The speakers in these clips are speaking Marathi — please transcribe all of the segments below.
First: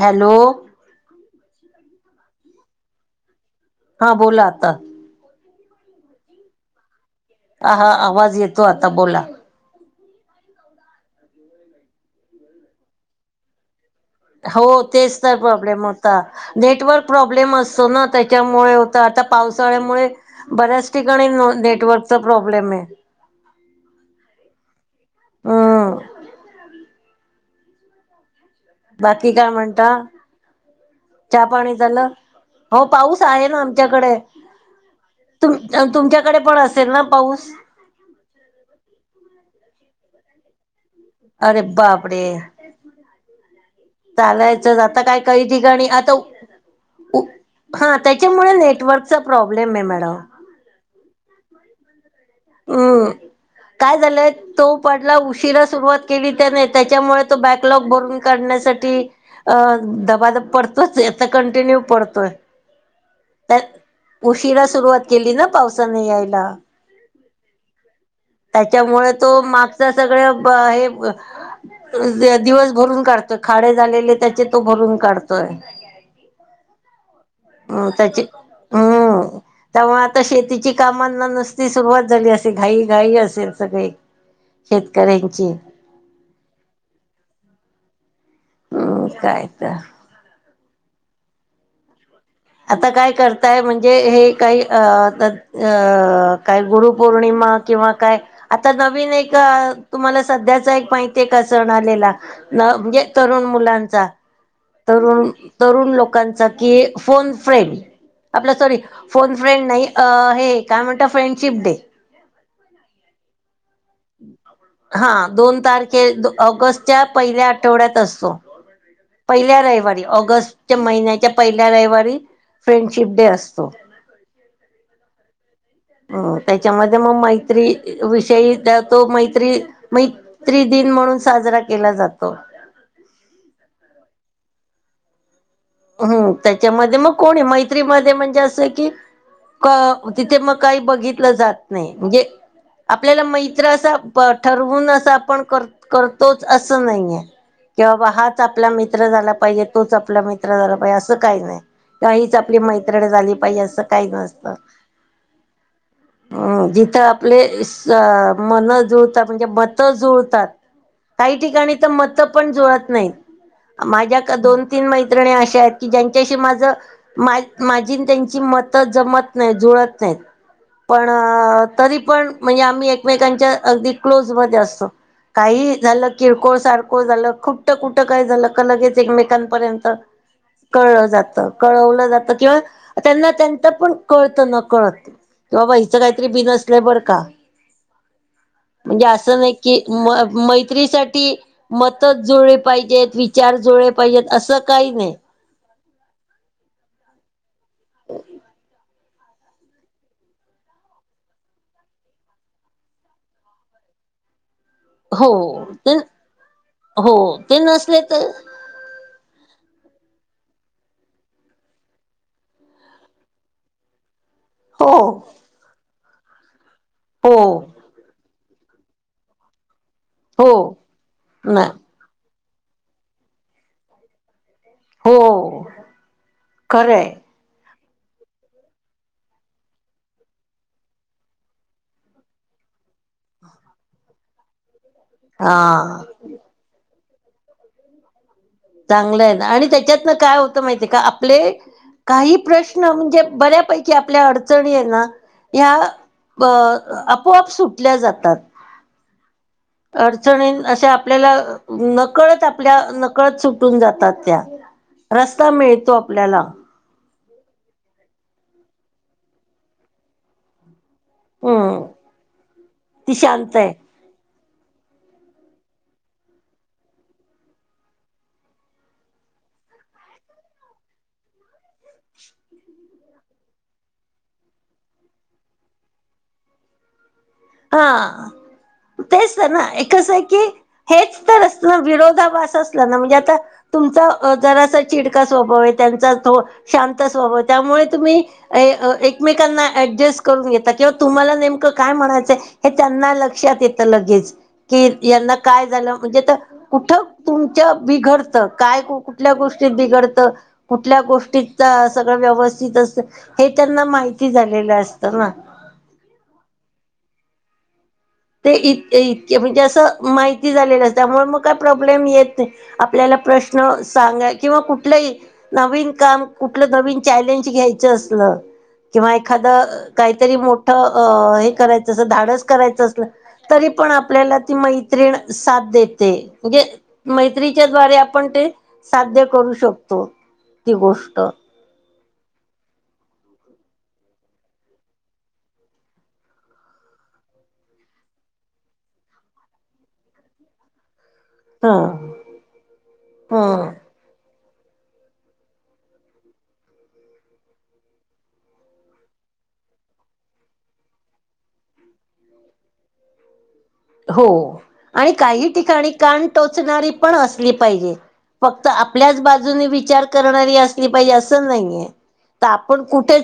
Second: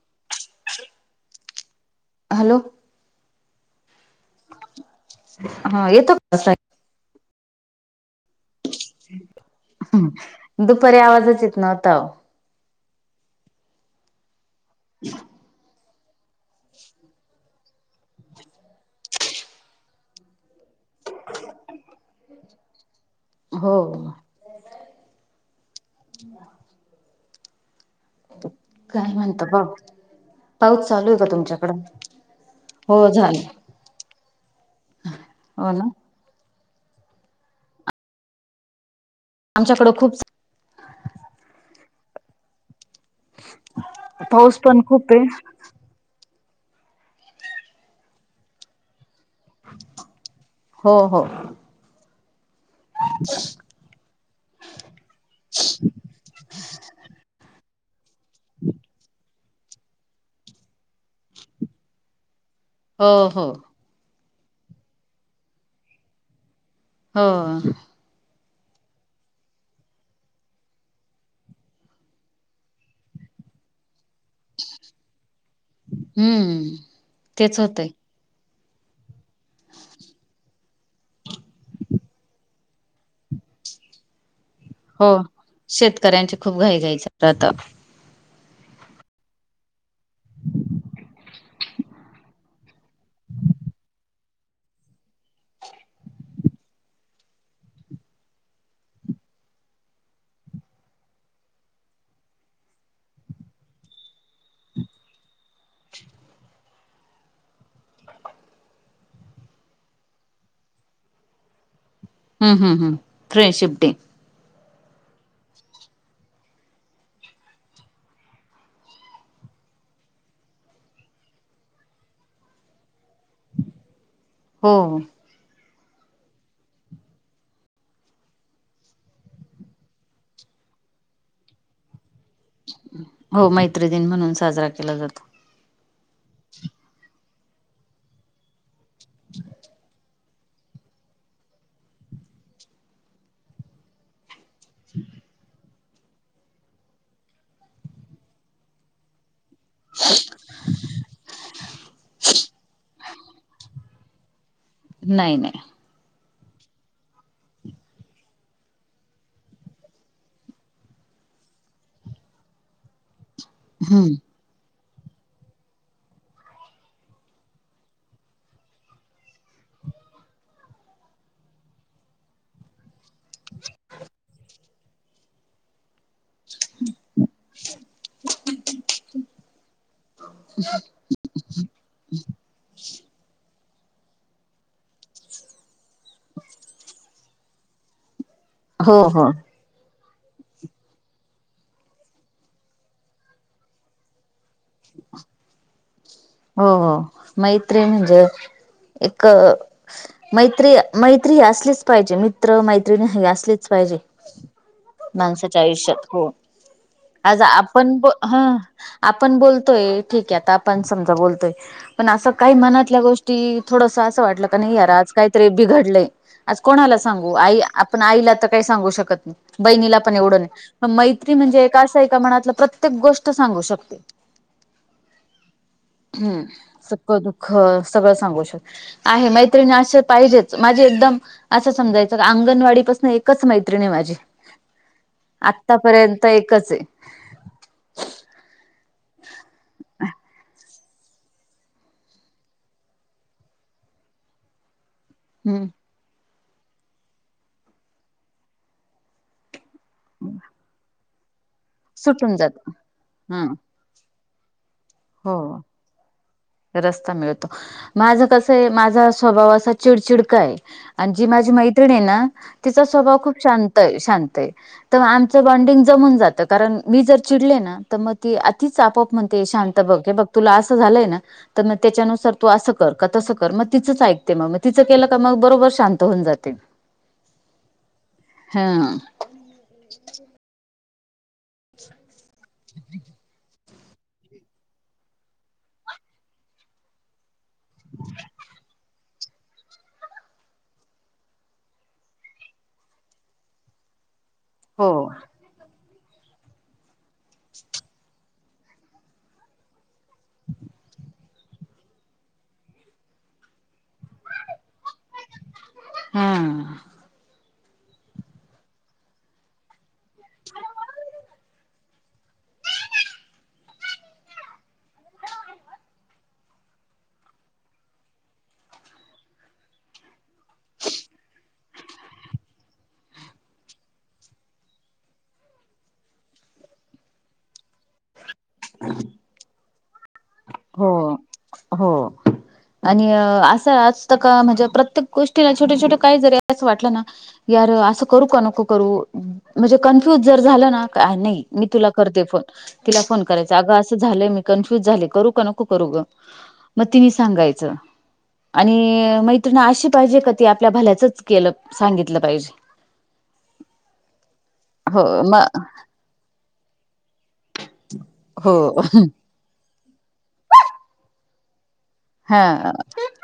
हॅलो! हॅलो! हा, बोला आता. हा, येतो का साय? हा.. हा.. आवाज येतो आता बोला. हम्म, दुपारी आवाजच येत नव्हता आव. हो, तेच तर प्रॉब्लेम हो या, नेटवर्क प्रॉब्लेम असतो ना, त्याच्यामुळे होतं आता पावसाळ्यामुळे बऱ्याच ठिकाणी नेटवर्कचा प्रॉब्लेम आहे. हो. अं. बाकी काय म्हणता, पाऊस चालू आहे का चहा तुमच्याकड पाणी झालं? हो, पाऊस आहे ना आमच्याकडे, हो ना तुमच्याकडे पण असं चलन पाऊस. आमच्याकडं खूप अरे बापरे! पाऊस चालायचंच, पण आता खूप आहे काही-काही ठिकाणी आता हा, त्याच्यामुळे नेटवर्कचा प्रॉब्लेम आहे, मॅडम. हो-हो. अंम. [inaudible] काय झालंय, तो पडला. उशीरा सुरुवात केली त्याने, त्याच्यामुळे तो बॅकलॉग भरून करण्यासाठी अ. दबाधबा पडतोचय, कंटिन्यू पडतोय. हो-हो. उशीरा सुरुवात केली ना, पावसाने यायला. होय. त्याच्यामुळे तो मागच सगळं ब हे दिवस भरून काढतोय, खाडे झालेले त्याचे तो भरून काढतोय. हम्म. तेच होतय अं, त्याची हं. त्यामुळे आता शेतीची कामांना नुसती सुरुवात झाली असेल, घाई-घाई असेल सगळे. [unintelligible] हो, शेतकऱ्यांची शेतकऱ्यांची खूप घाई-घाईच राहता. हम्, काय तर- आता काय करताय म्हणजे हे काही अ, आता काय, गुरुपौर्णिमा किंवा काय? आता नवीन एक, तुम्हाला सध्याचा एक माहितीये का सण आलेला? न म्हणजे, तरुण मुलांचा तरुण-तरुण लोकांचा की फोन फ्रेंड आपला... सॉरी, फोन फ्रेंड नाही. अं, हे काय म्हणता? Friendship day. ह्म्म-ह्म्म, फ्रेंडशिप डे. हा.. दोन तारखे ऑगस्टच्या पहिल्या आठवड्यात असतो. पहिल्या रविवारी, ऑगस्टच्या महिन्याच्या पहिल्या रविवारी फ्रेंडशिप डे असतो. हो. हो, त्याच्यामध्ये मग मैत्री विषयी त्या तो मैत्री मै त्रि दिन म्हणून साजरा केला जातो. हो, मैत्री दिन म्हणून साजरा केला जातो. हम्म, त्याच्यामध्ये मग कोण आहे मैत्रीमध्ये? म्हणजे असं की, को तिथे मग काही बघितलं जात नाही. म्हणजे आपल्याला मैत्र असा प ठरवून असं आपण कर करतोच असं नाहीयय, की बाबा हाच आपला मित्र झाला पाहिजे तोच आपला मित्र तर बाई.. अस काही नाही, हिच आपली मैत्रीण झाली पाहिजे असं काही नसत. नाई.. नय. [inaudible] ह़.. जिथं आपलेस स... मन जुळतात म्हणजे मत जुळतात काही ठिकाणी तर मत पण जुळत नाहीत, हम्म माझ्या का दोन- तीन मैत्री त्रिणी अशा आहेत की.. ज्यांच्याशी माझं मा.. माझीन त्यांची मतं जमत नाही.. जुळत नाहीत. पण.. तरी पण म्हणजे आम्ही एकमेकांच्या अगदी क्लोजमध्ये असतो, काही ही झालं किरकोळ -सारकोळ झालं खुटं कुटं काय झालं का लगेच एकमेकांपर्यंत कळलं जात. कळवलं जातं किंवा त्यांना त्याच पण कळतं न कळत. किंवा बाई हीच काहीतरी बिनसलय बर का... हो म्हणजे हो असं नाही की म.. मैत्रीसाठी मतच जुळी पाहिजेत, विचार जुळे पाहिजेत, असं काही नाही. हो.. हो... मैत्रीण म्हणजे एक मैत्री.. मैत्री.. असलीच पाहिजे, मित्र -मैत्रिणी हे असलेच पाहिजे. [inaudible] माणसाच्या ते आयुष्यात, हो.. हो आज ते आपण.. नसले तर ह आपण बोलतोये, ठीकय आता आपण समजा बोलतोय, पण असं काही मनातल्या गोष्टी थोडस असं वाटलं का नाय यार हो आज काहीतरी बिघडलं.. आज कोणाला सांगू? हो आई आपण आईला तर काही सांगू शकत नाही. बहिणीला पण एवढं नई, हो मग मैत्री म्हणजे ना एक असं एका मनातलं प्रत्येक गोष्ट सांगू शकतो. हो.. हम्म.. खरंय सख्ख -दुःख सगळं सांगू शकत. आहे... मैत्रिणी असे पाहिजेत माझी एकदम असं समजायचं, अंगणवाडी पासन एकच मैत्रीण आहे माझी [inaudible] हा आतापर्यंत एकचय. चांगलंय ना... आणि त्याच्यातन काय होतं माही का आपले... काही प्रश्न म्हणजे बऱ्यापैकी आपल्या अडचणी है ना हम्म या... ब... आपोआप सुटल्या जातात. अडचणीनन असे आपल्याला सुटून नकळत जात आपल्या नकळत हम्म सुटून जातात त्या, हो रस्ता मिळतो आपल्याला. रस्ता मिळतो, माझं कसंय माझा स्वभाव असा चिडचिड चिडकाय. आणि जी माझी हम्म मैत्रिणी आहे ना... तिचा ती स्वभाव खूप शांत आहे शांतय.. शांतय. तर आमचं बॉन्डिंग जमून जातं, कारण मी जर चिडले ना तर मग ती तिच आपोआप म्हणते शांत ते बघ.. ते बघ तुला असं झालंय ना तर मग त्याच्यानुसार तू असं कर... का तसं कर.. मग तिचंच ऐकते मग, मग तिचं केलं तर बरोबर शांत होऊन जाते. हा.. हा तेच तर ना... एक कसं आहे की हेच तर अस ना.. विरोधाभास असलं ना.. म्हणजे आता तुमचा अ.. जरासा चिडका स्वभाव आहे, त्यांचा थो शांत स्वभाव त्यामुळे तुम्ही ए.. एकमेकांना ऍडजस्ट करून घेता किंवा तुम्हाला नेमकं काय म्हणाय चय हे त्यांना लक्षात येत लगेच, की.. हो यांना काय झालं, म्हणजे कुठं ते तुमच्या बिघडत, काय कुठल्या गोष्टीत बिघडत, त कुठल्या गोष्टी त सगळं व्यवस्थित. असतं हे त्यांना माहिती झालेलं असतं ना. हा हा ते इ इतके म्हणजे असं माहिती झालेलं त्यामुळे मग काय प्रॉब्लम केलम येत नाही आपल्याला प्रश्न सांगाय किंवा कुठंलही नवीन काम कुठलं नवीन चॅलेंज घ्यायचं असलं किंवा एखादं काहीतरी मोठं अंस करायचं धाडस करायचं असलं तरी पण आपल्याला ती मैत्रीण साथ देते म्हणजे मैत्रीच्या द्वारे आपल्या आपण ते साध्य करू शकतो. ती हो, गोष्ट हो आणि अं असं असतं का म्हणजे प्रत्येक गोष्टीला छोटे, छोटे काय जरी असं वाटलं ना. यार असं करू का नको करू? म्हणजे कन्फ्युज जर झालं ना का नाही. मी ह तुला करते फोन तिला फोन करायचा ह अगं असं झालंय मी कन्फ्युज झाले करू का नको करू ग मग तिनी सांगायचं. आणि मैत्रिण अशी पाहिजे का ती आपल्या भल्याचंच केलं सांगितलं पाहिजे. हो हो आणि म काही ठिकाणी कान टोचणारी पण असली पाहिजे हो फक्त आपल्याच बाजूने विचार करणारी असली पाहिजे आसं नाही हाय, हा तर आपण कुठे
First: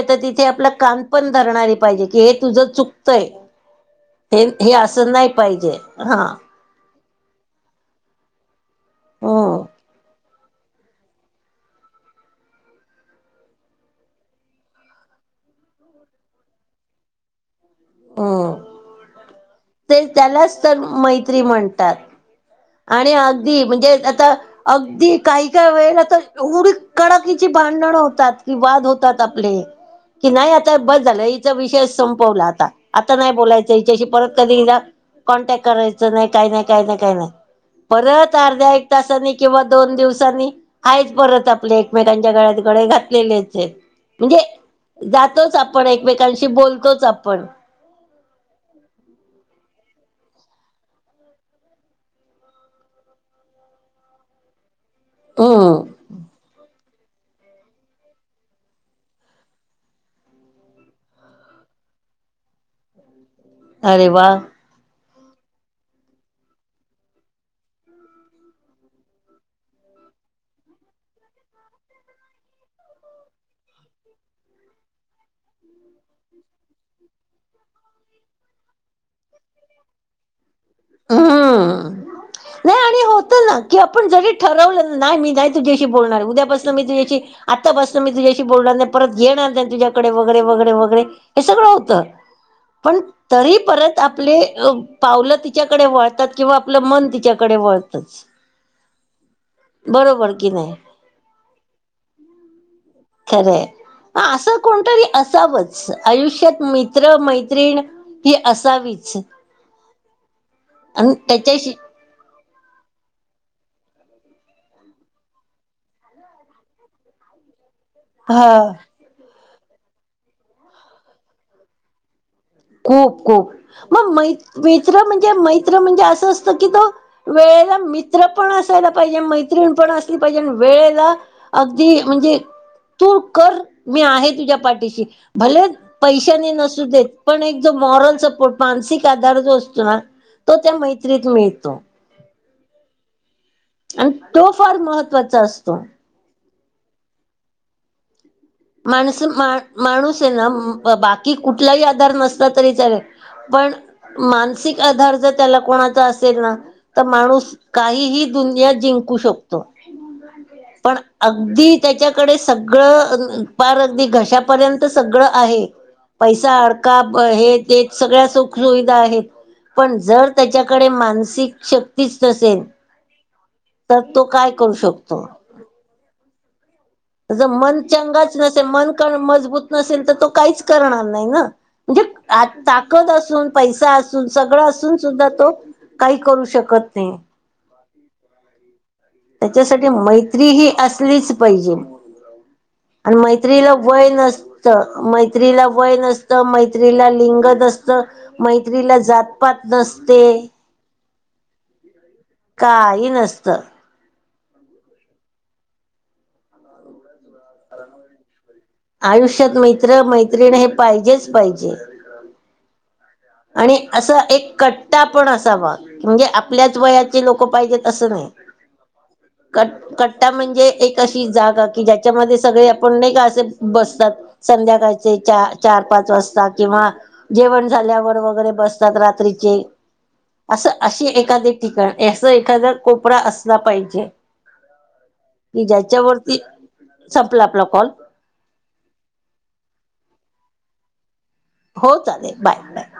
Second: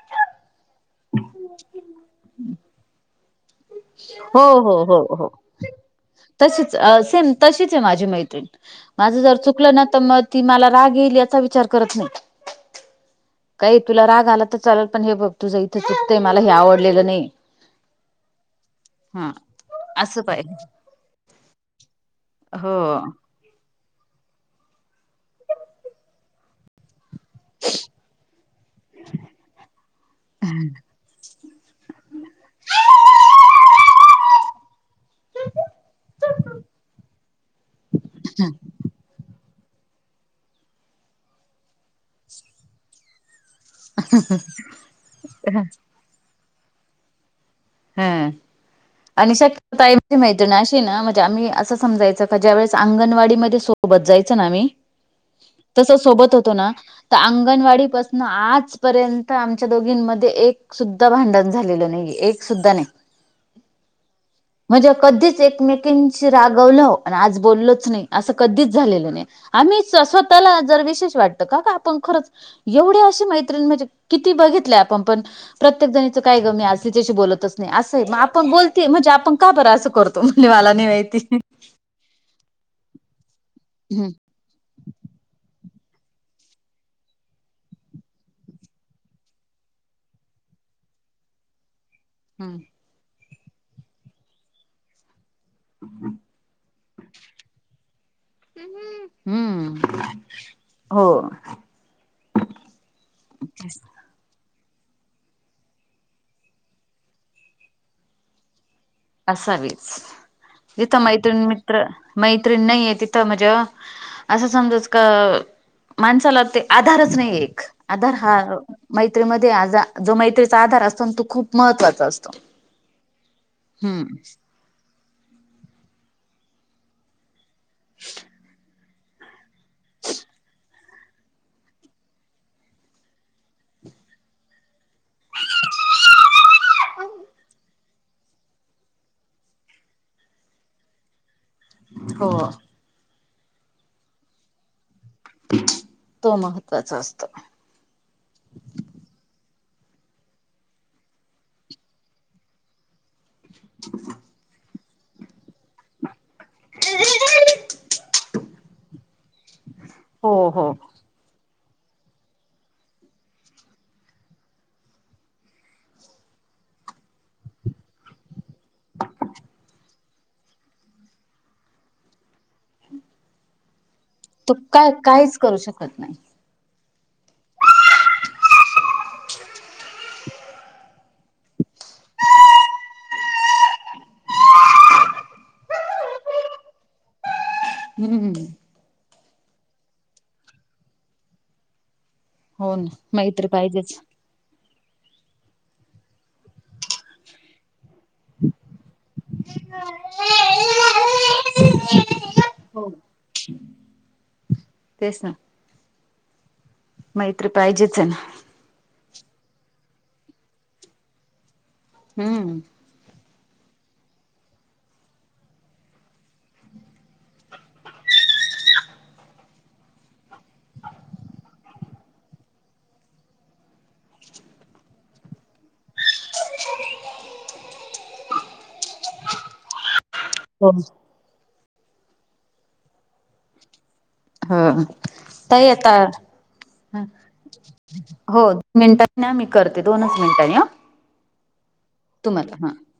तिथे आपल्या कान पण धरणारी पाहिजे की हे तुझं चुकतय. हो हो हो हो, तशीच अं सेम तशीच आहे माझी मैत्रिण. माझं जर हम्म चुकलं ना तर मग ती मला राग येईल याचा विचार करत नाही. काही तुला राग आला तर चाललं पण हे बघ तुझ इ ईथं चुकतंय मला हे आवडलेलं नाही. हो हा ते असं त्यालाच पाहिजे तर मैत्री म्हणतात. हो आणि अगदी म्हणजे आता अगदी काही काय वेळेला आता एवढी कडाकीची भांडण होतात की, वाद होतात आपले. कि नाही आता बस झालं इथं विषयच संपवला आता. आता नाही बोलायचं हिच्याशी परत कधी हिला कॉन्टॅक्ट करायचं नाही, काय नाही, काय नाही काय नाही. परत अर्ध्या, एक तासानी किंवा दोन दिवसांनी आहेच परत आपल्या एकमेकांच्या गळ्यात गळे घातलेले आहेत. हेत म्हणजे जातोच आपण, एकमेकांशी बोलतोच आपण हा आणि शक्य काय माझी मैत्रिण हाय अशी ना म्हणजे आम्ही असं समजायचं का ज्या वेळेस अंगणवाडीमध्ये सोबत जायचं ना आम्ही हंम तसं सोबत होतो ना तर अंगणवाडी पासून आजपर्यंत आमच्या दोघींमध्ये एक सुद्धा भांडण झालेलं नाही एक सुद्धा नाही. अरे वा! म्हणजे कधीच एकमेकांशी रागवलं आणि आज बोललच नाही असं कधीच झालेलं नाही. आम्हीच स्वतःला जर विशेष वाटतं का! का आपण खरंच. एवढ्या अशी मैत्रिणी म्हणजे किती बघितलंय आपण पण प्रत्येक जणीच काय ग मी आजली त्याशी बोलत नाही. असग आपण बोलते म्हणजे आपण का बरं असं करतो. तो म्हणते मला नाही माहित. हम्म नाही आणि होत ना की आपण हम्म जरी. ठरवलं नाही मी नाही तुझ्याशी बोलणार उद्यापासून मी तुझ्याशी आत्ता बसन मी तुझ्याशी बोलणार नाही परत घेणार नाही तुझ्याकडे वगैरे वगैरे वगैरे हे सगळं होतं. [inaudible] पण तरी परत आपले अ पावल तीत तिच्याकडे वळतात किंवा आपलं मन तिच्याकडे वळतच. हम्म बरोबर की नाही हो खर हाय. असं कोणतरी असावंच आयुष्यात मित्र मैत्रिण ही असावीच. असावीच जिथं आणि मैत्रीण त्याच्याशी मित्र मैत्रीण नाही आहे तिथं म्हणजे अ असं समजाच का माणसाला ते आधारच नाही एक आधार हा मैत्रीमध्ये आ जो मैत्रीचा आधार असतो तो खूप महत्त्वाचा असतो. खूप-खूप मग मै हम्म मित्र म्हणजे मैत्र म्हणजे असं असतं की तो वेळेला मित्र पण असायला पाहिजे मैत्रिण पण असली पाहिजे वेळेला अगदी म्हणजे तू कर मी आहे तुझ्या पाठीशी, भले पैशानी नसू दे पण एक जो मॉरल सपोर्ट मानसिक आधार जो असतो ना तो त्या मैत्रीतून येतो. हो आणि तो फार महत्त्वाचा असतो. तो महत्त्वाचा असत. माणस मा माणूस आहे बाकी कुठलाही आधार नसता तरी चालल. पण मानसिक आधार जर त्याला कुणाचा असेल ना तर माणूस काहीही दुनिया जिंकू शकतो. हो हो पण अगदी त्याच्याकडे सगळं पार अगदी घशापर्यंत सगळं आहे पैसा अडका हे ते सगळ्या सुख क्रोईद आहेत पण जर त्याच्याकडे मानसिक शक्तीच नसेल. तर तो काय करू शकतो. करू शकत नाही. जर मन चंगाच नसेल मन मजबूत नसेल तर तो काहीच करणार नाही ना? विक ताकद असून पैसा असून सगळं असून सुद्धा तो- काही करू शकत नाही. हम्म त्याच्यासाठी मैत्री ही असलीच पाहिजे. हो ना आणि मैत्री मैत्रीला पाहिजेच. वय नसत. मैत्रीला वय न असत मैत्रीला लिंगत नसत. मैत्रीला जातपात नसते. [unintelligible] काही नसतं. तेच न. मैत्री पाहिजेच हे ना. आयुष्यात मित्र मैत्रिण हे पाहिजेच पाहिजे. हूं आणि असं एक कट्टा पण असावा म्हणजे आपल्याच वयाचे लोकं पाहिजेत असं नाही. कट कट्टा म्हणजे एक अशी जागा की ज्याच्यामध्ये सगळे आपण नाही का असे बसतात संध्याकाळचे चार पाच वाजता किंवा जेवण झाल्यावर. वगैरे बसतात रात्रीचे... अस हो अशी एखादी ठिकाण... असं एखादा कोपरा असला पाहिजे. हृ... की ताई आता... ज्याच्यावरती संपला आपला कॉल हो मिनिटांनी आम्ही करते, दोनच मिनिटांनी हं हो.. चालेल. Bye.. bye..